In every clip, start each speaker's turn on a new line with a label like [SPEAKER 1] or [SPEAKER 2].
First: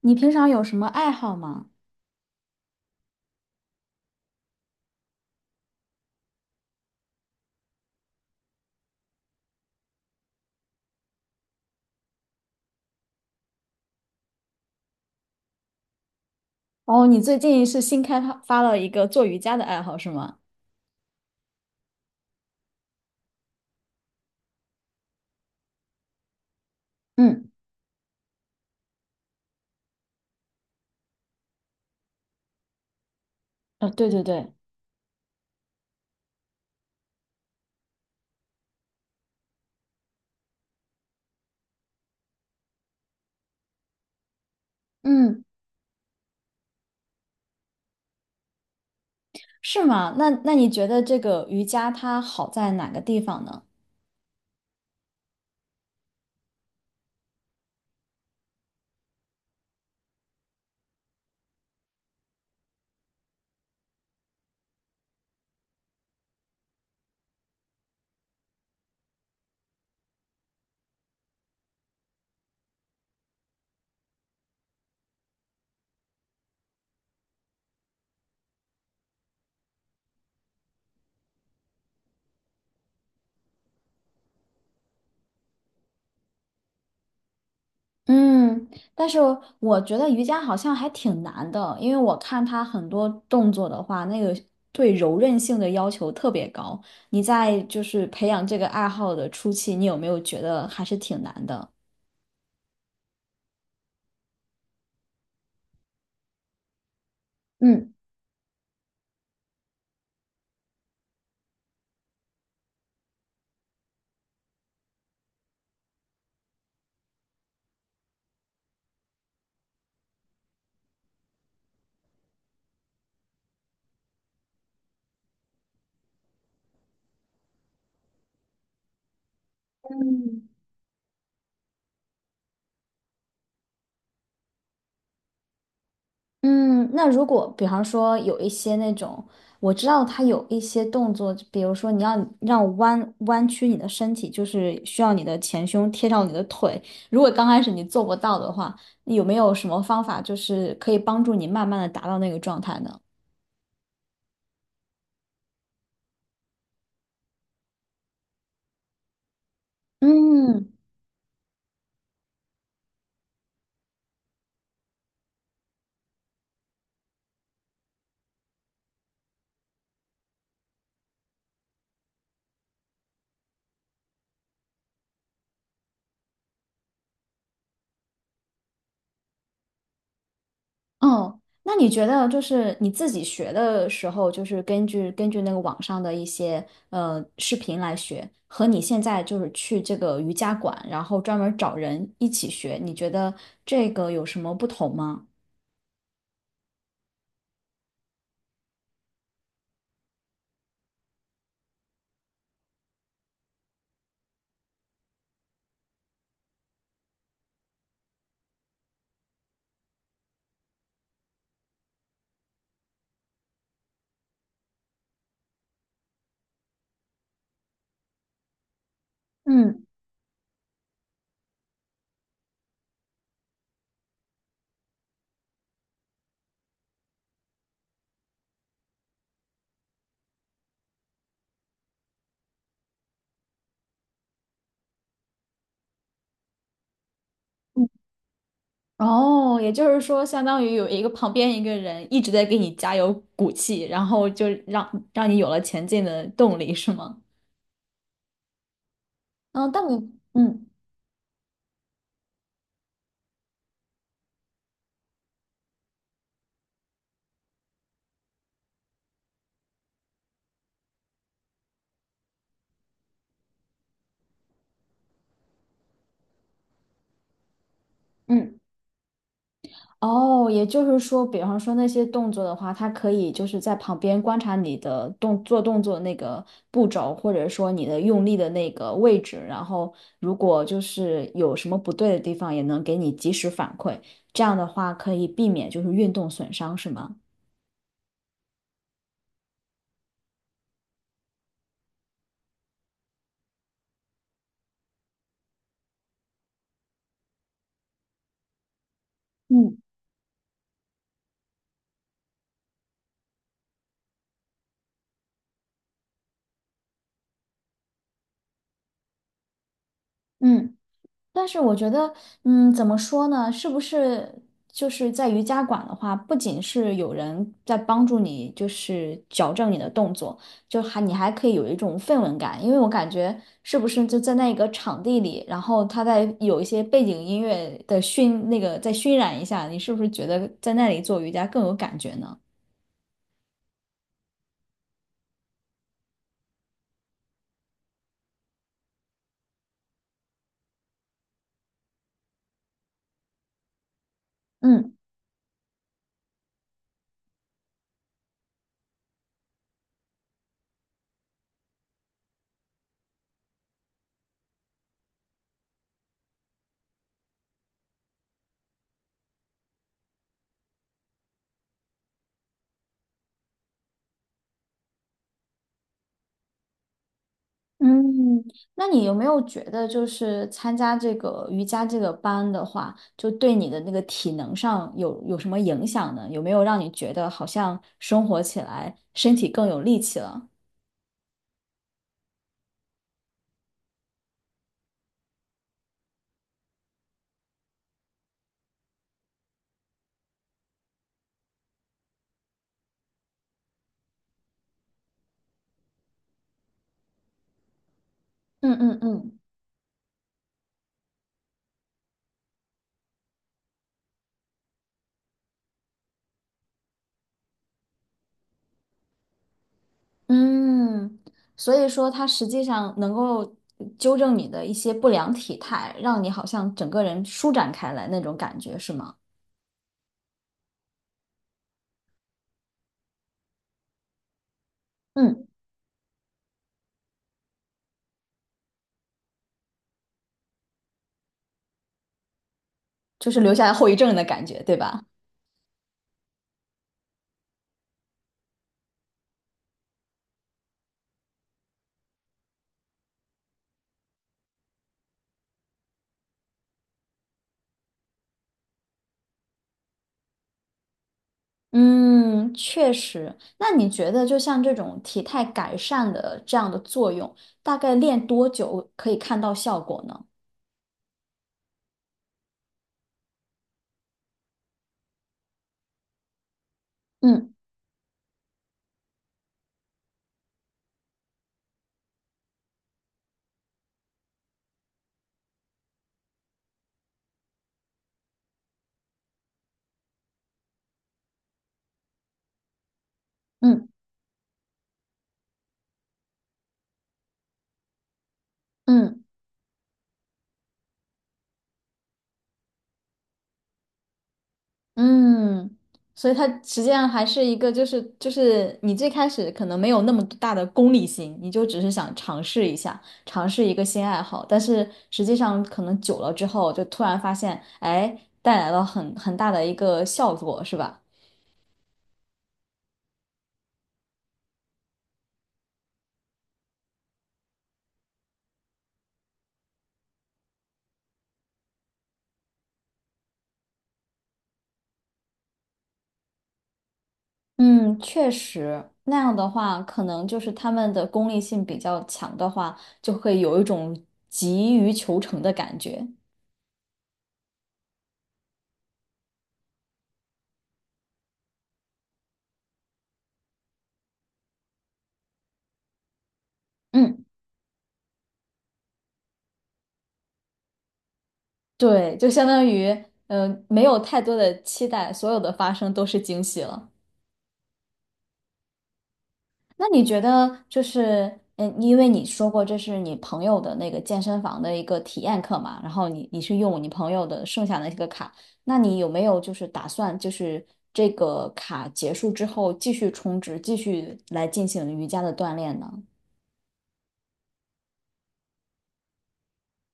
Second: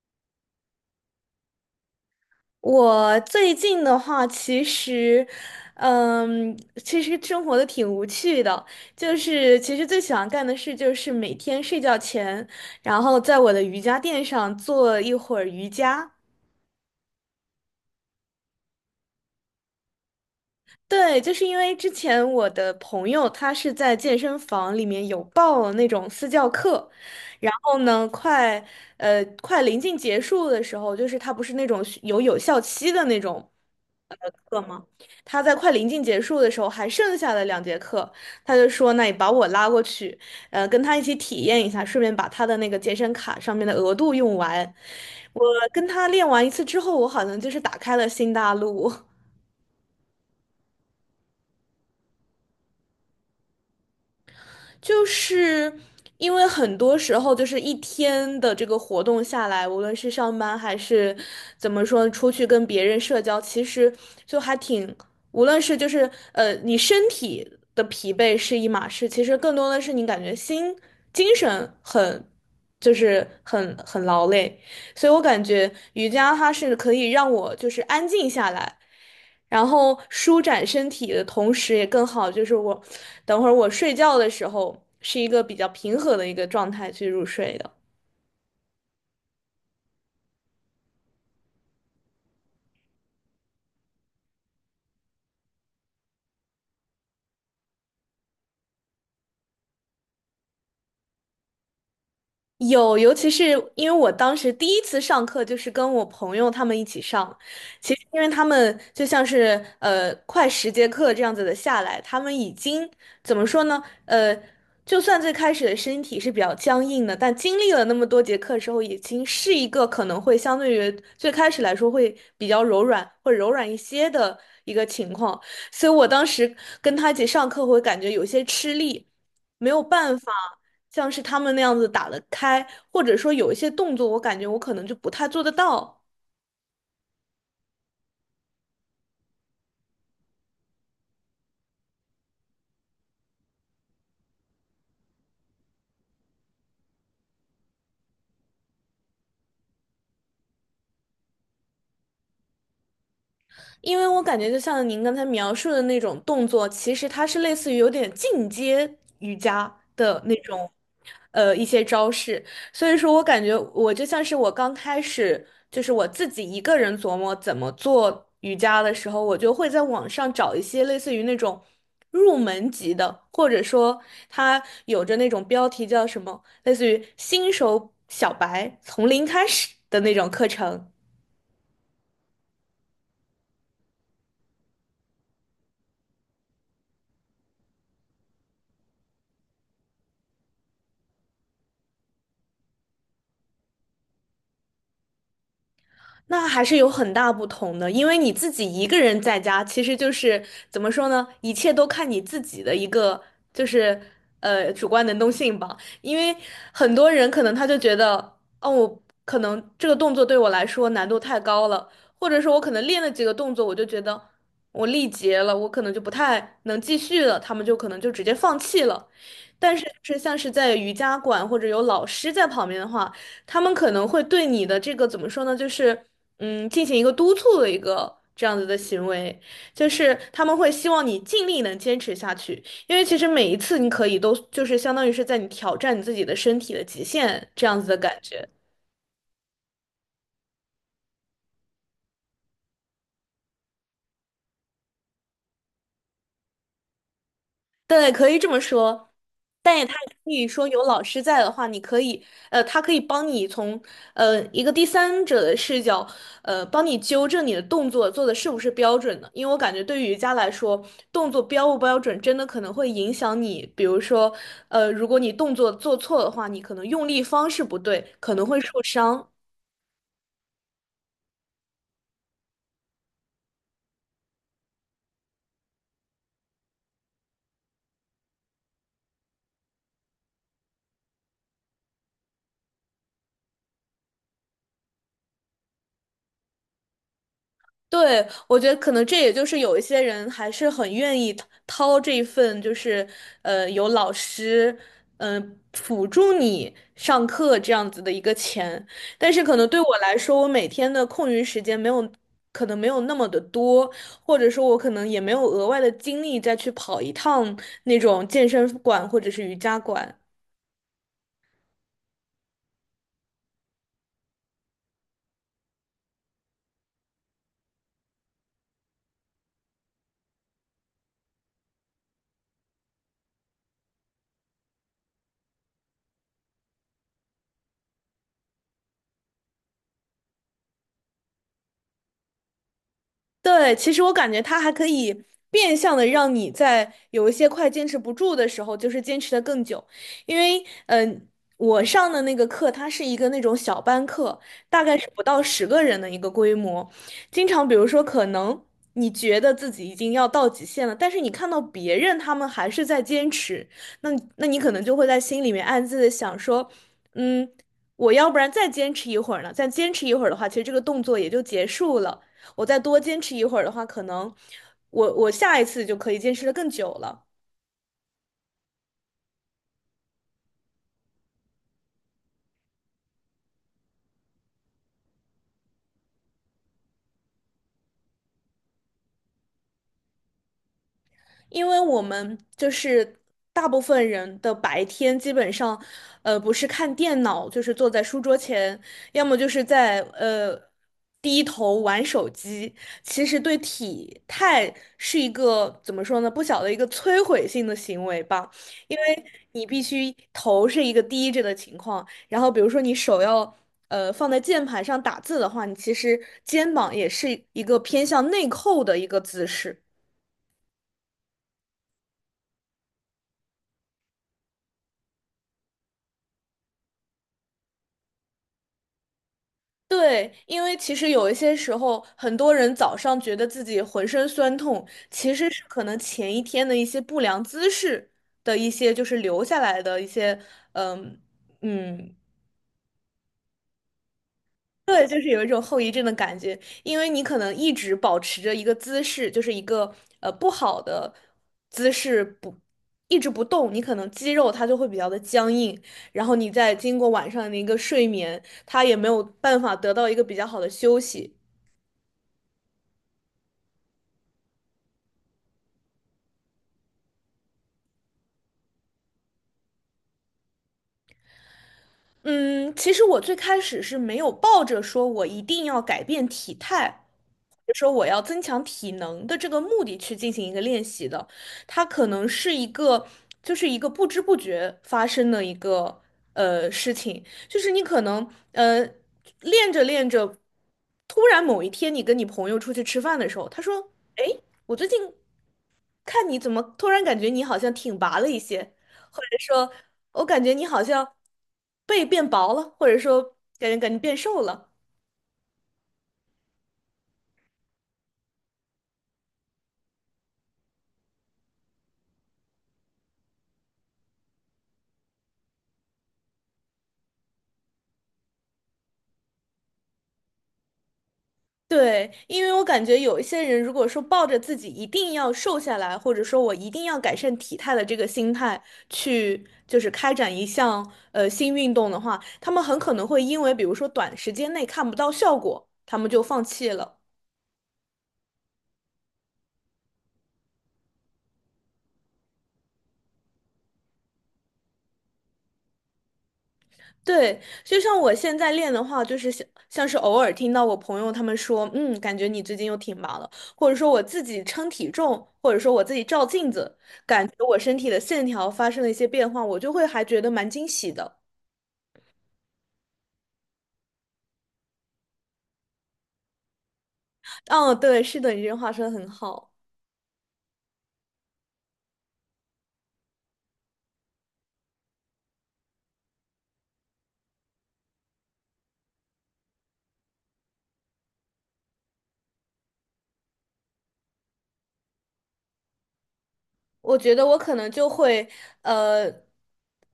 [SPEAKER 1] 你平常有什么爱好吗？
[SPEAKER 2] 我最近的话，嗯，其实生活的挺无趣的，就是其实最喜欢干的事就是每天睡觉前，然后在我的瑜伽垫上做一会儿瑜伽。
[SPEAKER 1] 哦，你最近是新开发了一个做瑜伽的爱好是吗？
[SPEAKER 2] 对，就是因为之前我的朋友他是在健身房里面有报了那种私教课，
[SPEAKER 1] 嗯。
[SPEAKER 2] 然后呢，快临近结束的时候，就是他不是那种有有效期的那种。
[SPEAKER 1] 对对对。
[SPEAKER 2] 课吗？他在快临近结束的时候还剩下了2节课，他就说：“那你把我拉过去，跟他一起体验一下，顺便把他的那个健身卡上面的额度用完。”
[SPEAKER 1] 嗯。
[SPEAKER 2] 我跟他练完一次之后，我好像就是打开了新大陆。
[SPEAKER 1] 是吗？那你觉得这个瑜伽它好在哪个地方呢？
[SPEAKER 2] 就是因为很多时候，就是一天的这个活动下来，无论是上班还是怎么说，出去跟别人社交，其实就还挺，无论是就是你身体的疲惫是一码事，其实更多的是你感觉心精神很，就是很劳累。所以我感觉瑜伽它是可以让我就是安静下来，然后舒展身体的同时也更好，就是我等会儿我睡觉的时候是一个比较平和的一个状态去入睡的。
[SPEAKER 1] 嗯，但是我觉得瑜伽好像还挺难的，因为我看它很多动作的话，那个对柔韧性的要求特别高。你在就是培养这个爱好的初期，你有没有觉得还是挺难的？
[SPEAKER 2] 有，尤其是因为我当时第一次上课就是跟我朋友他们一起上，
[SPEAKER 1] 嗯。
[SPEAKER 2] 其实因为他们就像是快10节课这样子的下来，他们已经怎么说呢？就算最开始的身体是比较僵硬的，但经历了那么多节课之后，已经是一个可能会相对于最开始来说会比较柔软，会柔软一些的一个情况。所以我当时跟他一起上课会感觉有些吃力。没有办法
[SPEAKER 1] 嗯
[SPEAKER 2] 像是他们那样子打得开，或者说有一些动作，我感觉我可能就不太做得到。
[SPEAKER 1] 嗯，那如果比方说有一些那种，我知道他有一些动作，比如说你要让弯曲你的身体，就是需要你的前胸贴到你的腿。如果刚开始你做不到的话，有没有什么方法就是可以帮助你慢慢的达到那个状态呢？
[SPEAKER 2] 因为我感觉就像您刚才描述的那种动作，其实它是类似于有点进阶瑜伽的那种，
[SPEAKER 1] 嗯。
[SPEAKER 2] 一些招式。所以说我感觉我就像是我刚开始，就是我自己一个人琢磨怎么做瑜伽的时候，我就会在网上找一些类似于那种入门级的，或者说它有着那种标题叫什么，类似于新手小白从零开始的那种课程。
[SPEAKER 1] 哦，那你觉得就是你自己学的时候，就是根据那个网上的一些视频来学，和你现在就是去这个瑜伽馆，然后专门找人一起学，你觉得这个有什么不同吗？
[SPEAKER 2] 那还是有很大不同的，因为你自己一个人在家，其实就是怎么说呢？一切都看你自己的一个，就是主观能动性吧。因为很多人可能他就觉得，哦，我可能这个动作对我来说难度太高了，或者说我可能练了几个动作，我就觉得我力竭了，我可能就不太能继续了，他们就可能就直接放弃了。但
[SPEAKER 1] 嗯。
[SPEAKER 2] 是就是像是在瑜伽馆或者有老师在旁边的话。他们可能会对你的这个怎么说呢，就是进行一个督促的一个这样子的行为，就是他们会希望你尽力能坚持下去，因为其实每一次你可以都就是相当于是在你挑战你自己的身体的极限这样
[SPEAKER 1] 嗯。
[SPEAKER 2] 子的感觉。
[SPEAKER 1] 哦，也就是说，相当于有一个旁边一个人一直在给你加油鼓气，然后就让你有了前进的动力，是吗？
[SPEAKER 2] 对，可以这么说，
[SPEAKER 1] 嗯，
[SPEAKER 2] 但
[SPEAKER 1] 但
[SPEAKER 2] 也他
[SPEAKER 1] 我
[SPEAKER 2] 也可以
[SPEAKER 1] 嗯。
[SPEAKER 2] 说有老师在的话，你可以，他可以帮你从一个第三者的视角，帮你纠正你的动作做的是不是标准的。因为我感觉对于瑜伽来说，动作标不标准真的可能会影响你，比如说，如果你动作做错的话，你可能用力方式不对，可能
[SPEAKER 1] 嗯。
[SPEAKER 2] 会受伤。
[SPEAKER 1] 哦，也就是说，比方说那些动作的话，它可以就是在旁边观察你的动作那个步骤，或者说你的用力的那个位置，然后如果就是有什么不对的地方，也能给你及时反馈。这样的话，可以避免就是运动损伤，是吗？
[SPEAKER 2] 对，我觉得可能这也就是有一些人还是很愿意掏这一份，就是有老师辅助你上课这样子的一个钱，但是可能
[SPEAKER 1] 嗯。
[SPEAKER 2] 对我来说，我每天的空余时间没有可能没有那么的多，或者说我可能也没有额外的精力再去跑一趟那种健身馆或者是瑜伽馆。
[SPEAKER 1] 嗯。但是我觉得，嗯，怎么说呢？是不是就是在瑜伽馆的话，不仅是有人在帮助你，就是矫正你的动作，你还可以有一种氛围感，因为我感觉是不是就在那个场地里，然后他在有一些背景音乐的熏，那个再熏染一下，你是不是觉得在那里做瑜伽更有感觉呢？
[SPEAKER 2] 对，其实我感觉它还可以变相的让你在有一些快坚持不住的时候，就是坚持的更久。因为，我上的那个课，它是一个那种小班课，大
[SPEAKER 1] 嗯。
[SPEAKER 2] 概是不到10个人的一个规模。经常，比如说，可能你觉得自己已经要到极限了，但是你看到别人他们还是在坚持，那那你可能就会在心里面暗自的想说，嗯。我要不然再坚持一会儿呢？再坚持一会儿的话，其实这个动作也就结束了。我再多坚持一会儿的话，可能我下一次就可以坚持的更久了。
[SPEAKER 1] 嗯，那你有没有觉得，就是参加这个瑜伽这个班的话，就对你的那个体能上有什么影响呢？有没有让你觉得好像生活起来身体更有力气了？
[SPEAKER 2] 因为我们就是大部分人的白天基本上，不是看电脑，就是坐在书桌前，要么就是在低头玩手机。其实对体态是一个怎么说呢，不小的一个摧毁性的行为吧，
[SPEAKER 1] 嗯
[SPEAKER 2] 因
[SPEAKER 1] 嗯
[SPEAKER 2] 为
[SPEAKER 1] 嗯。
[SPEAKER 2] 你必须头是一个低着的情况，然后比如说你手要。放在键盘上打字的话，你其实肩膀也是一个偏向内扣的一个姿势。
[SPEAKER 1] 嗯，所以说它实际上能够纠正你的一些不良体态，让你好像整个人舒展开来那种感觉，是吗？
[SPEAKER 2] 对，因为其实有一些时候，很多人早上觉得自己浑身酸痛，其
[SPEAKER 1] 嗯，
[SPEAKER 2] 实是可能前一天的一些不良姿势的一些，就是留下来的一些，嗯嗯，
[SPEAKER 1] 就是留下来后遗症的感觉，对吧？
[SPEAKER 2] 对，就是有一种后遗症的感觉，因为你可能一直保持着一个姿势，就是一个不好的姿势不。一直不动，你可能肌肉它就会比较的僵硬，然后你再经过晚上的一个睡眠，它也没有办法得到一个比较好的休息，
[SPEAKER 1] 嗯，确实。那你觉得，就像这种体态改善的这样的作用，大概练多久可以看到效果呢？
[SPEAKER 2] 嗯，其实我最开始是没有抱着说我一定要改变体态，
[SPEAKER 1] 嗯
[SPEAKER 2] 或者说我要增强体能的这个目的去进行一个练习的，它可能是一个，就是一个不知不觉发生的一个事情，就是你可能练着练着，突然某一天你跟你朋友出去吃饭的时候，他
[SPEAKER 1] 嗯
[SPEAKER 2] 说，哎，我最近看你怎么突然感觉你好像挺拔了一些。
[SPEAKER 1] 嗯。
[SPEAKER 2] 或者说。我感觉你好像背变薄了，或者说感觉变瘦了。
[SPEAKER 1] 嗯，所以它实际上还是一个，就是你最开始可能没有那么大的功利心，你就只是想尝试一下，尝试一个新爱好，但是实际上可能久了之后，就突然发现，哎，带来了很大的一个效果，是吧？
[SPEAKER 2] 对，因为我感觉有一些人，如果说抱着自己一定要瘦下来，或者说我一定要改善体态的这个心态去，就是开展一项新运动的话，他们很可能会因为比如说短时间内看不到效果，他们就放弃了。
[SPEAKER 1] 嗯，确实，那样的话，可能就是他们的功利性比较强的话，就会有一种急于求成的感觉。
[SPEAKER 2] 对，就像我现在练的话，就是像是偶尔听到我朋友他们说，嗯，感觉你最近又挺忙了，或者说我自己称体重，或者说我自己照镜子，
[SPEAKER 1] 嗯，
[SPEAKER 2] 感觉我身体的线条发生了一些变化，我就会还觉得蛮惊喜的。
[SPEAKER 1] 对，就相当于，没有太多的期待，所有的发生都是惊喜了。
[SPEAKER 2] 嗯，对，是的，你这句话说的很好。
[SPEAKER 1] 那你觉得就是，嗯，因为你说过这是你朋友的那个健身房的一个体验课嘛，然后你是用你朋友的剩下的一个卡，那你有没有就是打算就是这个卡结束之后继续充值，继续来进行瑜伽的锻炼呢？
[SPEAKER 2] 我觉得我可能就会，呃，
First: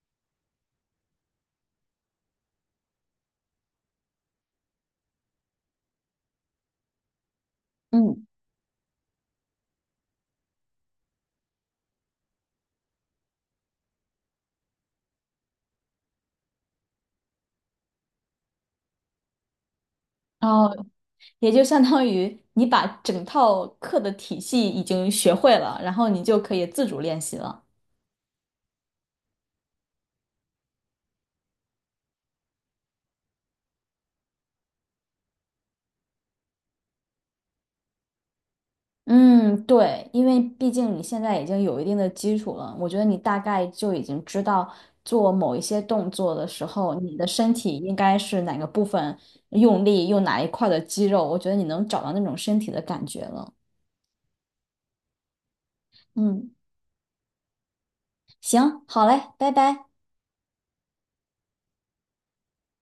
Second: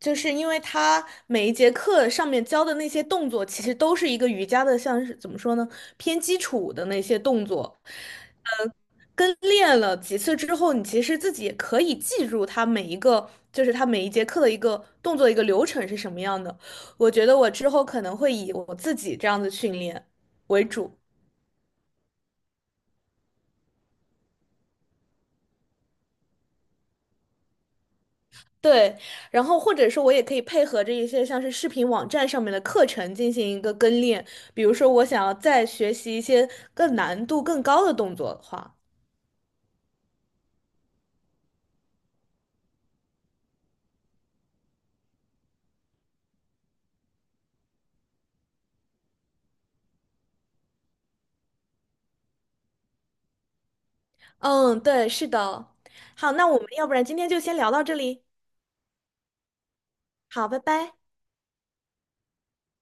[SPEAKER 2] 就是因为他每一节课上面教的那些动作，其实都是一个瑜伽的，像是怎么说呢，偏基础的那些动作，
[SPEAKER 1] 嗯。
[SPEAKER 2] 呃，跟练了几次之后，你其实自己也可以记住他每一个，就是他每一节课的一个动作一个流程是什么样的。我觉得我之后可能会以我自己这样的训练
[SPEAKER 1] 然
[SPEAKER 2] 为
[SPEAKER 1] 后
[SPEAKER 2] 主。
[SPEAKER 1] 也就相当于你把整套课的体系已经学会了，然后你就可以自主练习了。
[SPEAKER 2] 对，然后或者说我也可以配合着一些像是视频网站上面的课程进行一个跟练，比如说我想要再学习一些更难度更高的动作的话，
[SPEAKER 1] 嗯，对，因为毕竟你现在已经有一定的基础了，我觉得你大概就已经知道做某一些动作的时候，你的身体应该是哪个部分用力，用哪一块的肌肉，我觉得你能找到那种身体的感觉了。
[SPEAKER 2] 嗯，对，是的。好，那
[SPEAKER 1] 嗯，
[SPEAKER 2] 我们要不然今天就先聊到这里。
[SPEAKER 1] 行，好嘞，拜拜。
[SPEAKER 2] 好，拜拜。